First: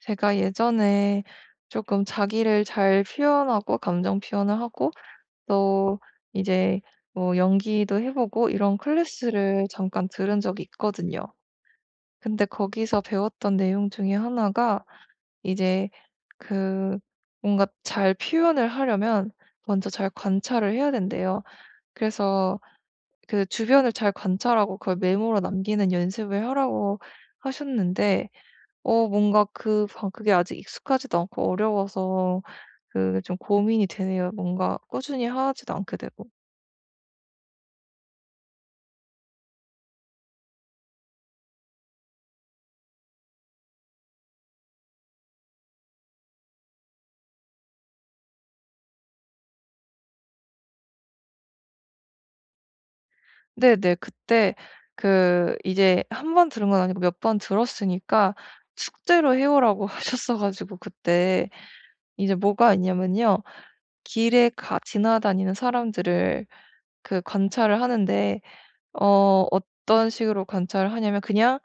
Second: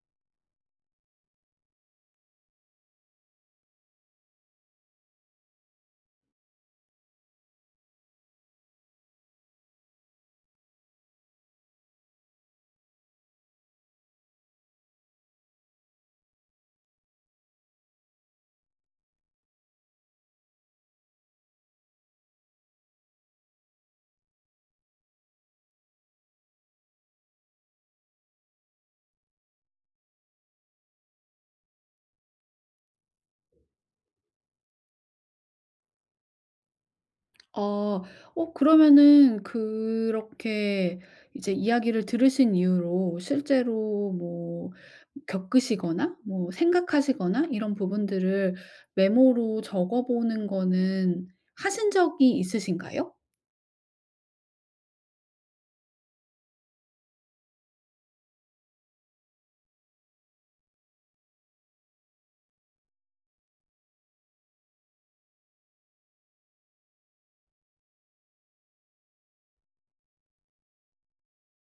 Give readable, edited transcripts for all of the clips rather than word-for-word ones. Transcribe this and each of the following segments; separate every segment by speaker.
Speaker 1: 제가 예전에 조금 자기를 잘 표현하고 감정 표현을 하고 또 이제 뭐 연기도 해보고 이런 클래스를 잠깐 들은 적이 있거든요. 근데 거기서 배웠던 내용 중에 하나가 이제 그 뭔가 잘 표현을 하려면 먼저 잘 관찰을 해야 된대요. 그래서 그 주변을 잘 관찰하고 그걸 메모로 남기는 연습을 하라고 하셨는데, 뭔가 그 방 그게 아직 익숙하지도 않고 어려워서 그 좀 고민이 되네요. 뭔가 꾸준히 하지도 않게 되고.
Speaker 2: 아. 그러면은 그렇게 이제 이야기를 들으신 이후로 실제로 뭐 겪으시거나 뭐 생각하시거나 이런 부분들을 메모로 적어 보는 거는 하신 적이 있으신가요?
Speaker 1: 네네. 그때 그 이제 한 번 들은 건 아니고 몇 번 들었으니까 숙제로 해 오라고 하셨어 가지고 그때 이제 뭐가 있냐면요. 길에 가 지나다니는 사람들을 그 관찰을 하는데 어떤 식으로 관찰을 하냐면 그냥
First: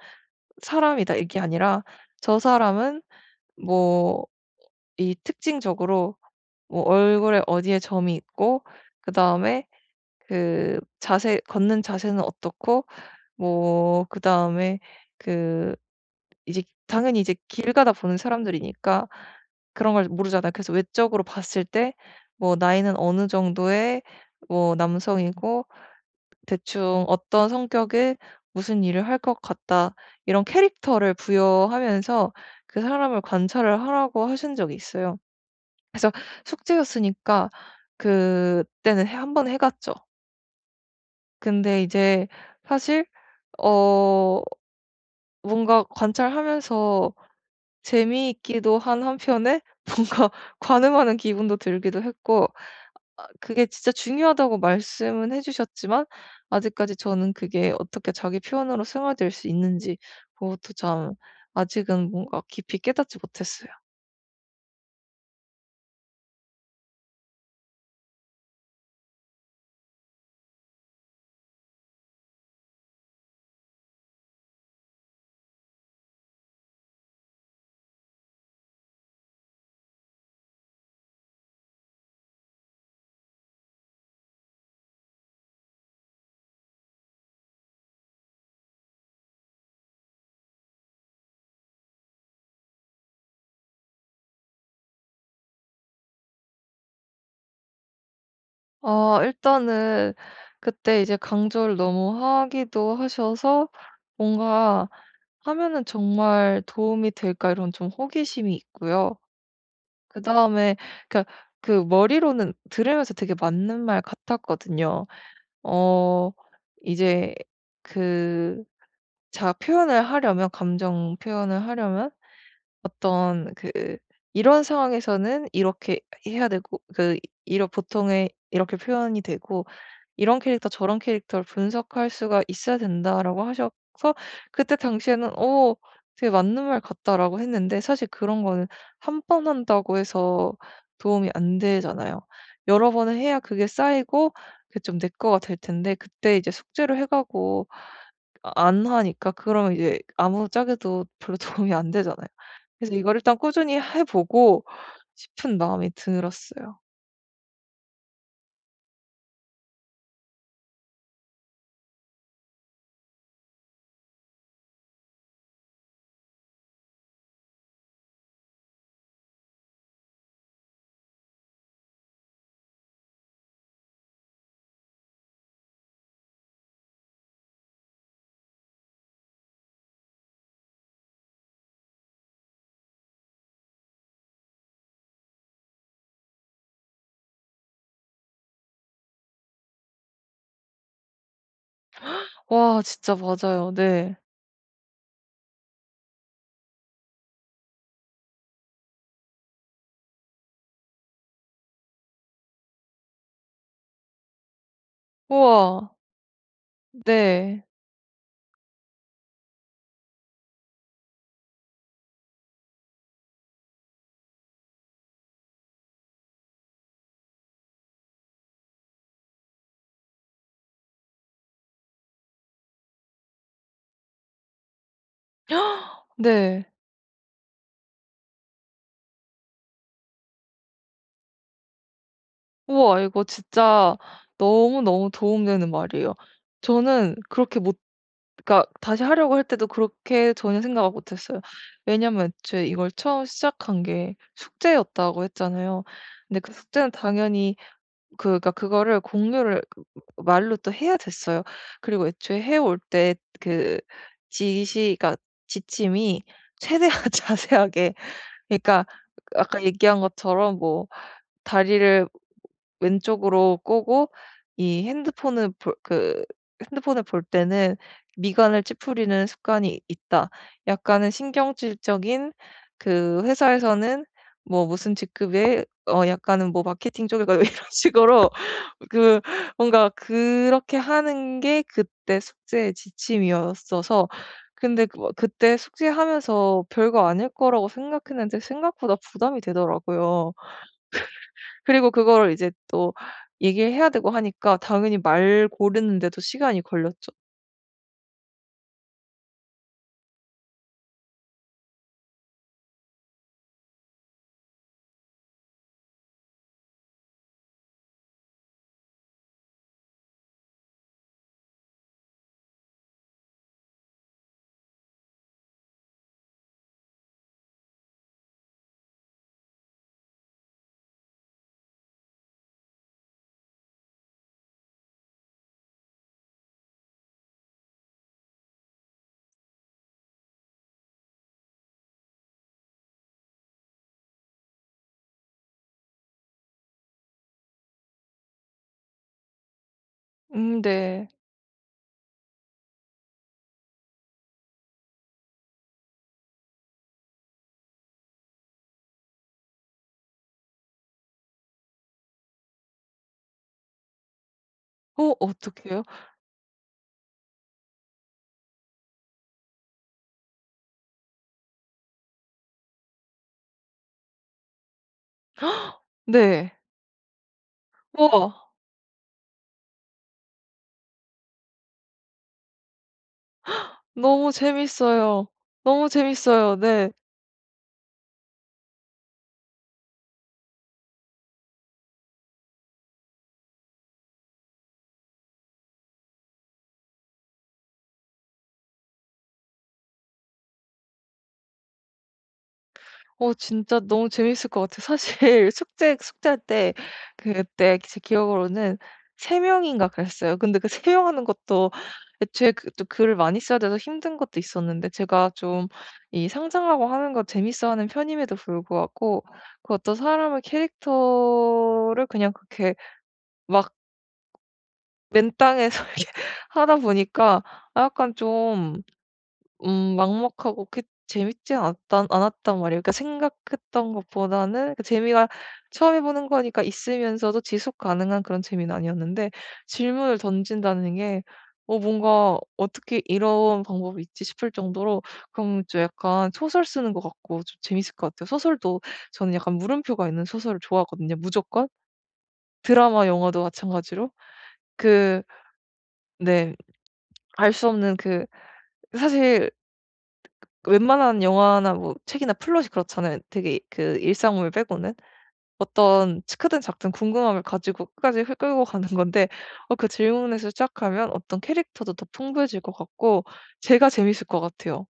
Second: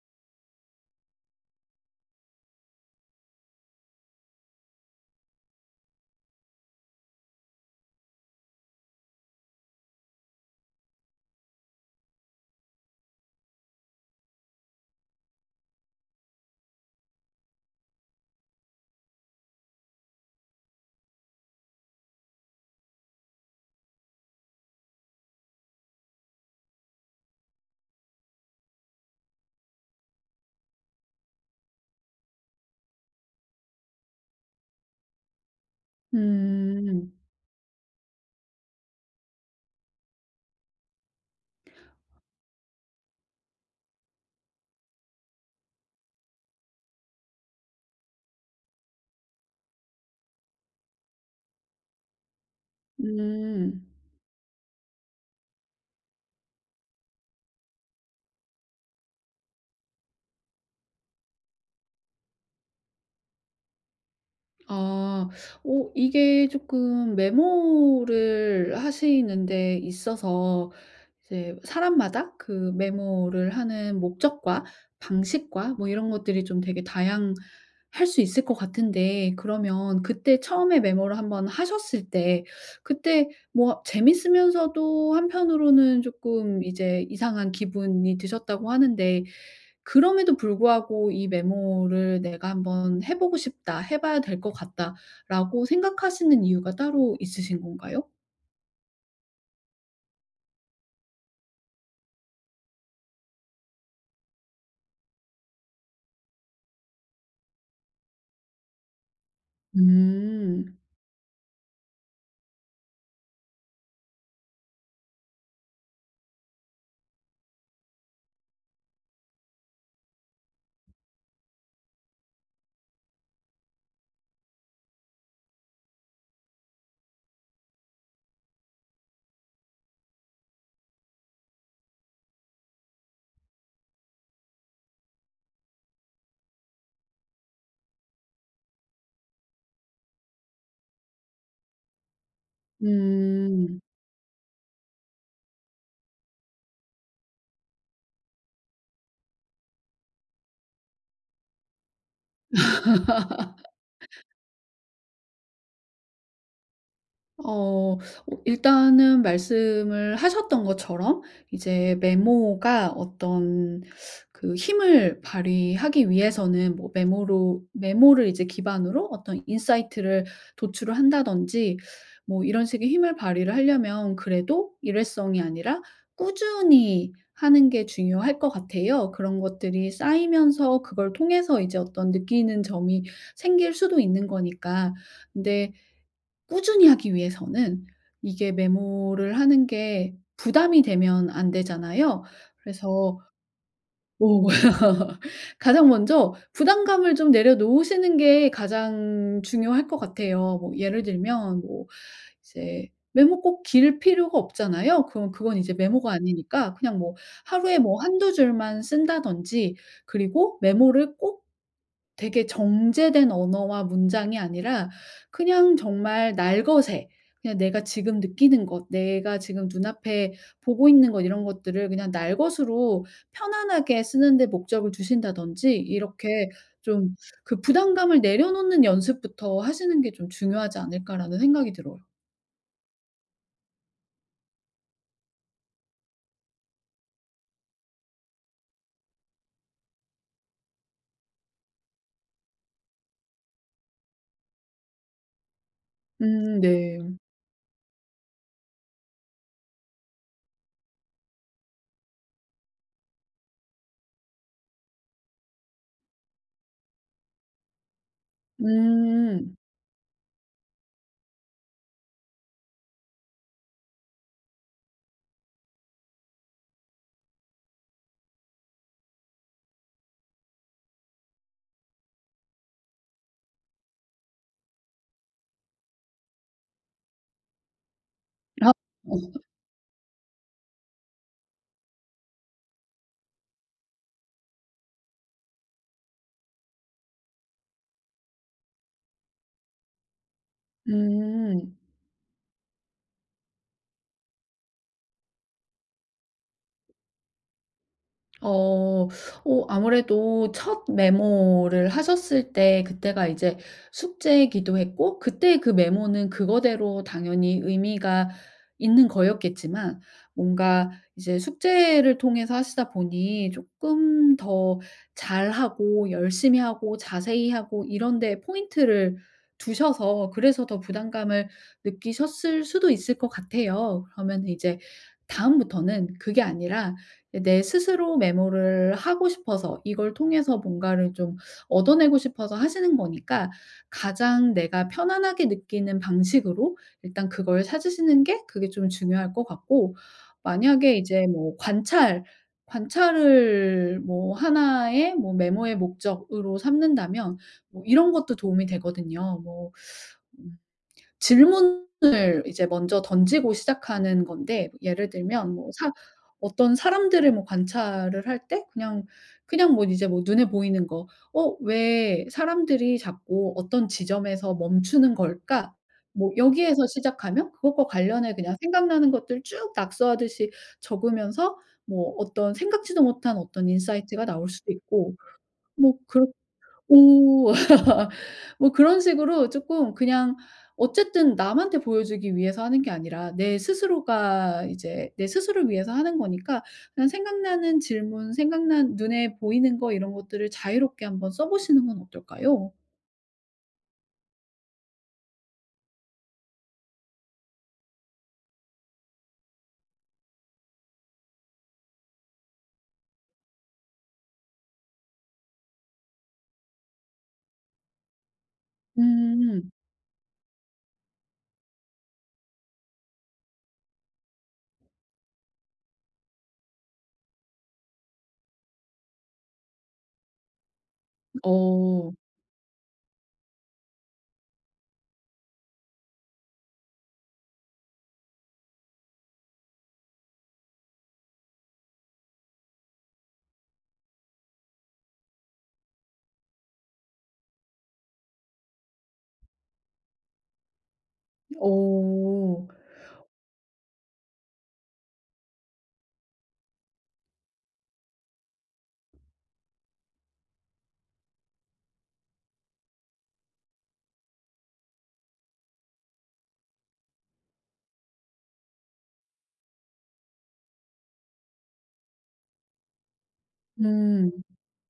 Speaker 1: '사람이다.' 이게 아니라 '저 사람은 뭐 이 특징적으로 뭐 얼굴에 어디에 점이 있고 그다음에 그 자세 걷는 자세는 어떻고 뭐 그다음에 그 이제 당연히 이제 길 가다 보는 사람들이니까 그런 걸 모르잖아요. 그래서 외적으로 봤을 때 뭐 나이는 어느 정도의 뭐 남성이고 대충 어떤 성격의 무슨 일을 할 것 같다. 이런 캐릭터를 부여하면서 그 사람을 관찰을 하라고 하신 적이 있어요. 그래서
Speaker 2: 음.
Speaker 1: 숙제였으니까 그때는 해번해 갔죠. 근데 이제 사실 어 뭔가 관찰하면서 재미있기도 한 한편에 뭔가 관음하는 기분도 들기도 했고, 아 그게
Speaker 2: 음.
Speaker 1: 진짜 중요하다고 말씀은 해 주셨지만 아직까지 저는 그게 어떻게 자기 표현으로 생활될 수 있는지, 그것도 참 아직은 뭔가 깊이 깨닫지 못했어요.
Speaker 2: 아. 오, 이게 조금 메모를 하시는 데 있어서 이제 사람마다 그 메모를 하는 목적과 방식과 뭐 이런 것들이 좀 되게 다양할 수 있을 것 같은데, 그러면 그때 처음에 메모를 한번 하셨을 때 그때 뭐 재밌으면서도 한편으로는 조금 이제 이상한 기분이 드셨다고 하는데, 그럼에도 불구하고 이 메모를 '내가 한번 해 보고 싶다. 해 봐야 될 것 같다.'라고 생각하시는 이유가 따로 있으신 건가요?
Speaker 1: 아, 일단은 그때 이제 강조를 너무 하기도 하셔서 뭔가 '하면은 정말 도움이 될까?' 이런 좀 호기심이 있고요. 그다음에,
Speaker 2: 음.
Speaker 1: 그러니까 그 머리로는 들으면서 되게 맞는 말 같았거든요. 어 이제 그 자 표현을 하려면, 감정 표현을 하려면 어떤 그 "이런 상황에서는 이렇게 해야 되고, 그 이런 보통의 이렇게 표현이 되고 이런 캐릭터 저런 캐릭터를 분석할 수가 있어야 된다라고 하셔서 그때 당시에는 '어 되게 맞는 말 같다.'라고 했는데, 사실 그런 거는 한 번 한다고 해서 도움이 안 되잖아요. 여러 번을 해야 그게
Speaker 2: 음.
Speaker 1: 쌓이고 그게 좀 내 거가 될 텐데, 그때 이제 숙제를 해 가고 안 하니까 그러면 이제 아무 짝에도 별로 도움이 안 되잖아요. 그래서 이걸 일단 꾸준히 해 보고 싶은 마음이 들었어요.
Speaker 2: 어. 일단은 말씀을 하셨던 것처럼 이제 메모가 어떤 그 힘을 발휘하기 위해서는, 뭐 메모로 메모를 이제 기반으로 어떤 인사이트를 도출을 한다든지 뭐 이런 식의 힘을 발휘를 하려면, 그래도 일회성이 아니라 꾸준히 하는 게 중요할 것 같아요. 그런 것들이 쌓이면서 그걸 통해서 이제 어떤 느끼는 점이 생길 수도 있는 거니까. 근데 꾸준히 하기 위해서는 이게 메모를 하는 게 부담이 되면 안 되잖아요.
Speaker 1: 와, 진짜
Speaker 2: 그래서
Speaker 1: 맞아요. 네.
Speaker 2: 오, 가장 먼저 부담감을 좀 내려놓으시는 게 가장 중요할 것 같아요. 뭐 예를 들면 뭐 이제 메모 꼭 길 필요가 없잖아요. 그럼 그건 이제
Speaker 1: 우와.
Speaker 2: 메모가 아니니까 그냥 뭐
Speaker 1: 네.
Speaker 2: 하루에 뭐 한두 줄만 쓴다든지, 그리고 메모를 꼭 되게 정제된 언어와 문장이 아니라 그냥 정말 날것에, 그냥 내가 지금 느끼는 것, 내가 지금 눈앞에 보고 있는 것, 이런 것들을 그냥 날것으로 편안하게 쓰는 데 목적을 두신다든지, 이렇게
Speaker 1: 네.
Speaker 2: 좀 그 부담감을 내려놓는 연습부터 하시는 게 좀 중요하지 않을까라는 생각이 들어요.
Speaker 1: 우와, 이거 진짜 너무너무 도움되는 말이에요. 저는 그렇게 못, 그러니까 다시 하려고 할 때도 그렇게 전혀 생각을 못 했어요. 왜냐면 애초에 이걸 처음 시작한 게 숙제였다고 했잖아요. 근데 그
Speaker 2: 음,
Speaker 1: 숙제는
Speaker 2: 네.
Speaker 1: 당연히 그러니까 그거를 공유를 말로 또 해야 됐어요. 그리고 애초에 해올 때 그 지시, 그러니까 지침이 최대한 자세하게, 그러니까
Speaker 2: 음.
Speaker 1: 아까 얘기한 것처럼 뭐 다리를 왼쪽으로 꼬고 이 핸드폰을 볼 그 핸드폰을 볼 때는 미간을 찌푸리는 습관이 있다, 약간은 신경질적인, 그 회사에서는 뭐 무슨 직급에 약간은 뭐 마케팅 쪽에 가고 이런 식으로,
Speaker 2: 아.
Speaker 1: 그
Speaker 2: 어.
Speaker 1: 뭔가 그렇게 하는 게 그때 숙제의 지침이었어서. 근데 그 뭐 그때 숙제하면서 별거 아닐 거라고 생각했는데 생각보다 부담이 되더라고요.
Speaker 2: 음.
Speaker 1: 그리고 그거를 이제 또 얘기해야 되고 하니까 당연히 말 고르는데도 시간이 걸렸죠.
Speaker 2: 어. 아무래도 첫 메모를 하셨을 때 그때가 이제 숙제이기도 했고, 그때 그 메모는 그거대로 당연히 의미가 있는 거였겠지만, 뭔가 이제 숙제를 통해서 하시다 보니 조금 더 잘하고 열심히 하고 자세히 하고 이런 데에 포인트를 두셔서 그래서 더 부담감을 느끼셨을 수도 있을 것 같아요. 그러면 이제 다음부터는 그게 아니라 내 스스로 메모를 하고 싶어서 이걸 통해서 뭔가를 좀 얻어내고 싶어서 하시는 거니까, 가장 내가 편안하게 느끼는 방식으로 일단 그걸 찾으시는 게, 그게 좀 중요할 것 같고,
Speaker 1: 음,
Speaker 2: 만약에
Speaker 1: 네.
Speaker 2: 이제 뭐 관찰을 뭐 하나의 뭐 메모의 목적으로 삼는다면 뭐 이런 것도 도움이 되거든요. 뭐 질문을 이제 먼저 던지고 시작하는 건데, 예를
Speaker 1: 어,
Speaker 2: 들면 뭐
Speaker 1: 어떡해요?
Speaker 2: 사 어떤 사람들을 뭐 관찰을 할 때, 그냥 그냥 뭐 이제 뭐 눈에 보이는 거, '어, 왜 사람들이 자꾸 어떤 지점에서 멈추는 걸까?' 뭐
Speaker 1: 네.
Speaker 2: 여기에서 시작하면 그것과
Speaker 1: 우와.
Speaker 2: 관련해 그냥 생각나는 것들 쭉 낙서하듯이 적으면서 뭐 어떤 생각지도 못한 어떤 인사이트가
Speaker 1: 너무
Speaker 2: 나올 수도 있고.
Speaker 1: 재밌어요. 너무
Speaker 2: 뭐 그렇
Speaker 1: 재밌어요. 네.
Speaker 2: 오. 뭐 그런 식으로 조금 그냥 어쨌든 남한테 보여주기 위해서 하는 게 아니라 내 스스로가 이제 내 스스로를 위해서 하는 거니까, 그냥 생각나는 질문, 생각난 눈에 보이는 거 이런 것들을 자유롭게 한번 써 보시는 건 어떨까요?
Speaker 1: 진짜 너무 재밌을 것 같아요. 사실 숙제할 때 그때 제 기억으로는 세 명인가 그랬어요. 근데 그 3명 하는 것도 애초에 그 또 글을 많이 써야 돼서 힘든 것도 있었는데, 제가 좀 이 상상하고 하는 거 재밌어하는 편임에도 불구하고
Speaker 2: 음.
Speaker 1: 그 어떤 사람의 캐릭터를 그냥 그렇게 막 맨땅에서 이렇게 하다 보니까 아 약간 좀 막막하고 그 재밌진 않았단
Speaker 2: 어.
Speaker 1: 않았단 말이에요. 그러니까 생각했던 것보다는 그 재미가 처음 해 보는 거니까 있으면서도 지속 가능한 그런 재미는 아니었는데, 질문을 던진다는 게 뭔가 '어떻게 이런 방법이 있지?' 싶을 정도로, 그럼 좀 약간 소설 쓰는 것 같고 좀 재밌을 것 같아요. 소설도 저는 약간 물음표가 있는 소설을 좋아하거든요, 무조건.
Speaker 2: 어.
Speaker 1: 드라마, 영화도 마찬가지로. 그, 네. 알 수 없는 그, 사실 웬만한 영화나 뭐 책이나 플롯이 그렇잖아요, 되게 그 일상물 빼고는. 어떤 츠 크든 작든 궁금함을 가지고 끝까지 흐 끌고 가는 건데, 그 질문에서 시작하면 어떤 캐릭터도 더 풍부해질 것 같고 제가 재밌을
Speaker 2: 음.
Speaker 1: 것 같아요.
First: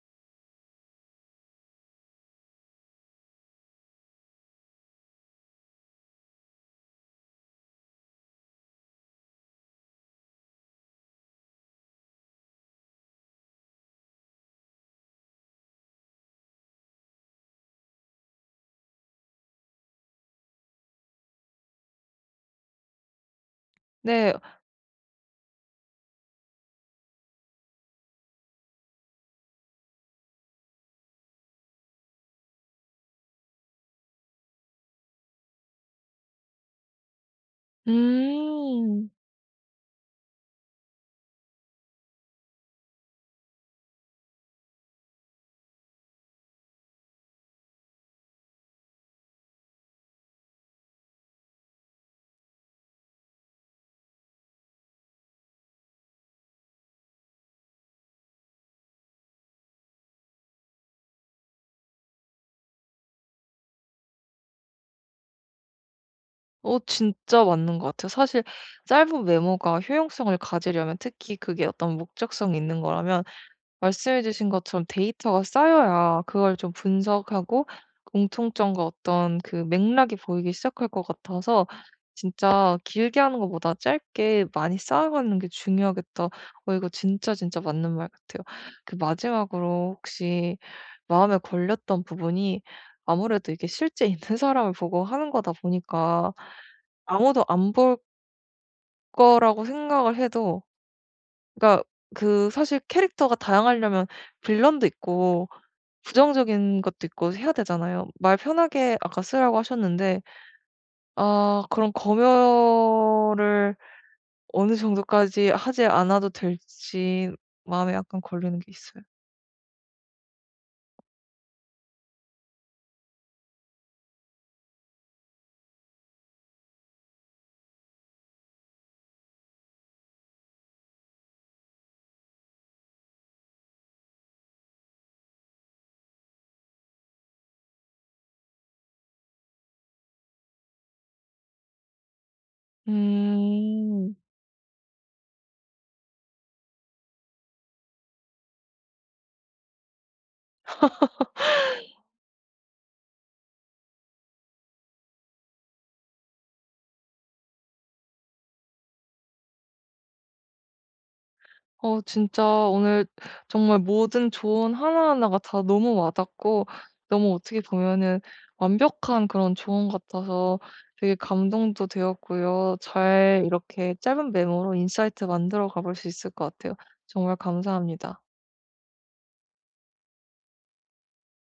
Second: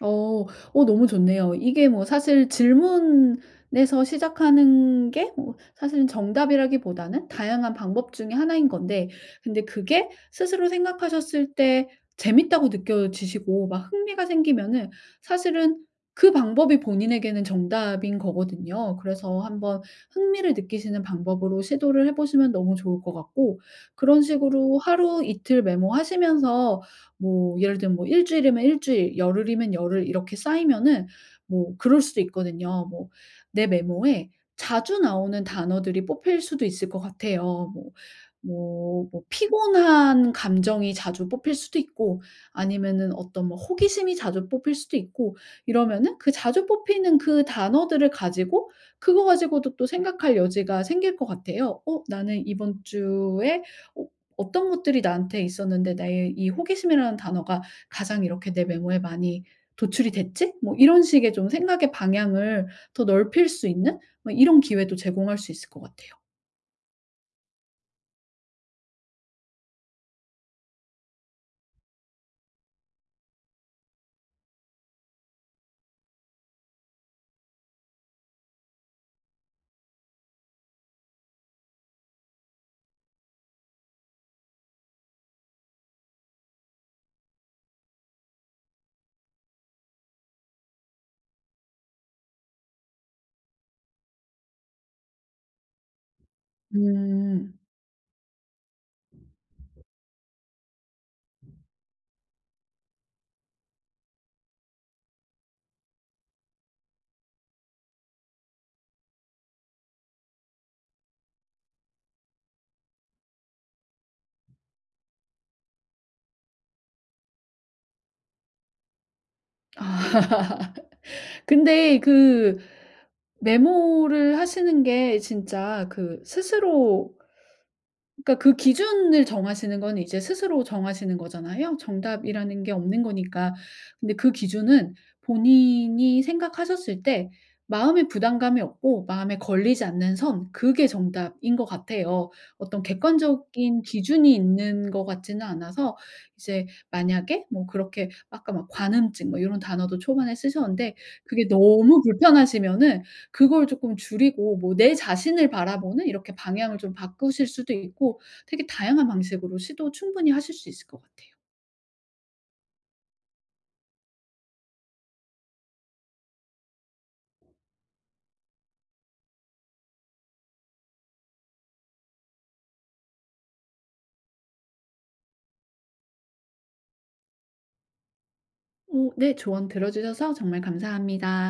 Speaker 2: 어. 너무 좋네요. 이게 뭐 사실 질문에서 시작하는 게 뭐 사실은 정답이라기보다는 다양한 방법 중에 하나인 건데, 근데 그게 스스로 생각하셨을 때 재밌다고 느껴지시고 막 흥미가 생기면은, 사실은 그 방법이 본인에게는 정답인 거거든요. 그래서 한번 흥미를 느끼시는 방법으로 시도를 해 보시면 너무 좋을 것 같고, 그런
Speaker 1: 네.
Speaker 2: 식으로 하루 이틀 메모하시면서 뭐 예를 들면 뭐 일주일이면 일주일, 열흘이면 열흘 이렇게 쌓이면은 뭐 그럴 수도 있거든요. 뭐 내 메모에 자주 나오는 단어들이 뽑힐 수도 있을 것 같아요. 뭐 뭐
Speaker 1: 음.
Speaker 2: 뭐 피곤한 감정이 자주 뽑힐 수도 있고, 아니면은 어떤 뭐 호기심이 자주 뽑힐 수도 있고, 이러면은 그 자주 뽑히는 그 단어들을 가지고 그거 가지고도 또 생각할 여지가 생길 것 같아요. '어, 나는 이번 주에 어 어떤 것들이 나한테 있었는데 나의 이 호기심이라는 단어가 가장 이렇게 내 메모에 많이 도출이 됐지?' 뭐 이런 식의 좀 생각의 방향을 더 넓힐 수 있는 뭐 이런 기회도 제공할 수 있을 것 같아요.
Speaker 1: 진짜 맞는 것 같아요. 사실 짧은 메모가 효용성을 가지려면, 특히 그게 어떤 목적성이 있는 거라면, 말씀해 주신 것처럼 데이터가 쌓여야 그걸 좀 분석하고 공통점과 어떤 그 맥락이 보이기 시작할 것 같아서, 진짜 길게 하는 것보다 짧게 많이 쌓아가는 게 중요하겠다. 이거 진짜 진짜 맞는 말 같아요. 그, 마지막으로 혹시 마음에 걸렸던 부분이, 아무래도 이게 실제 있는 사람을 보고 하는 거다 보니까 아무도
Speaker 2: 음.
Speaker 1: 안 볼 거라고 생각을 해도, 그러니까 그 사실 캐릭터가 다양하려면 빌런도 있고 부정적인 것도 있고 해야 되잖아요. 말 편하게 아까 쓰라고 하셨는데 아 그런 검열을 어느 정도까지 하지 않아도 될지 마음에 약간 걸리는 게 있어요.
Speaker 2: 아. 근데 그 메모를 하시는 게 진짜 그 스스로, 그러니까 그 기준을 정하시는 건 이제 스스로 정하시는 거잖아요. 정답이라는 게 없는 거니까. 근데 그 기준은 본인이 생각하셨을 때 마음의 부담감이 없고 마음에 걸리지 않는 선, 그게 정답인 것 같아요. 어떤 객관적인
Speaker 1: 음.
Speaker 2: 기준이 있는 것 같지는 않아서, 이제 만약에 뭐 그렇게 아까 막 "관음증" 뭐런 단어도 초반에 쓰셨는데, 그게 너무 불편하시면은 그걸 조금 줄이고 뭐 내 자신을 바라보는 이렇게 방향을 좀 바꾸실 수도 있고, 되게 다양한 방식으로 시도 충분히 하실 수 있을 것 같아요.
Speaker 1: 진짜 오늘 정말 모든 조언 하나하나가 다 너무 와닿고, 너무 어떻게 보면은 완벽한 그런 조언 같아서 되게 감동도 되었고요. 잘 이렇게 짧은 메모로 인사이트 만들어 가볼 수 있을 것 같아요. 정말 감사합니다.
Speaker 2: 어, 네. 조언 들어 주셔서 정말 감사합니다.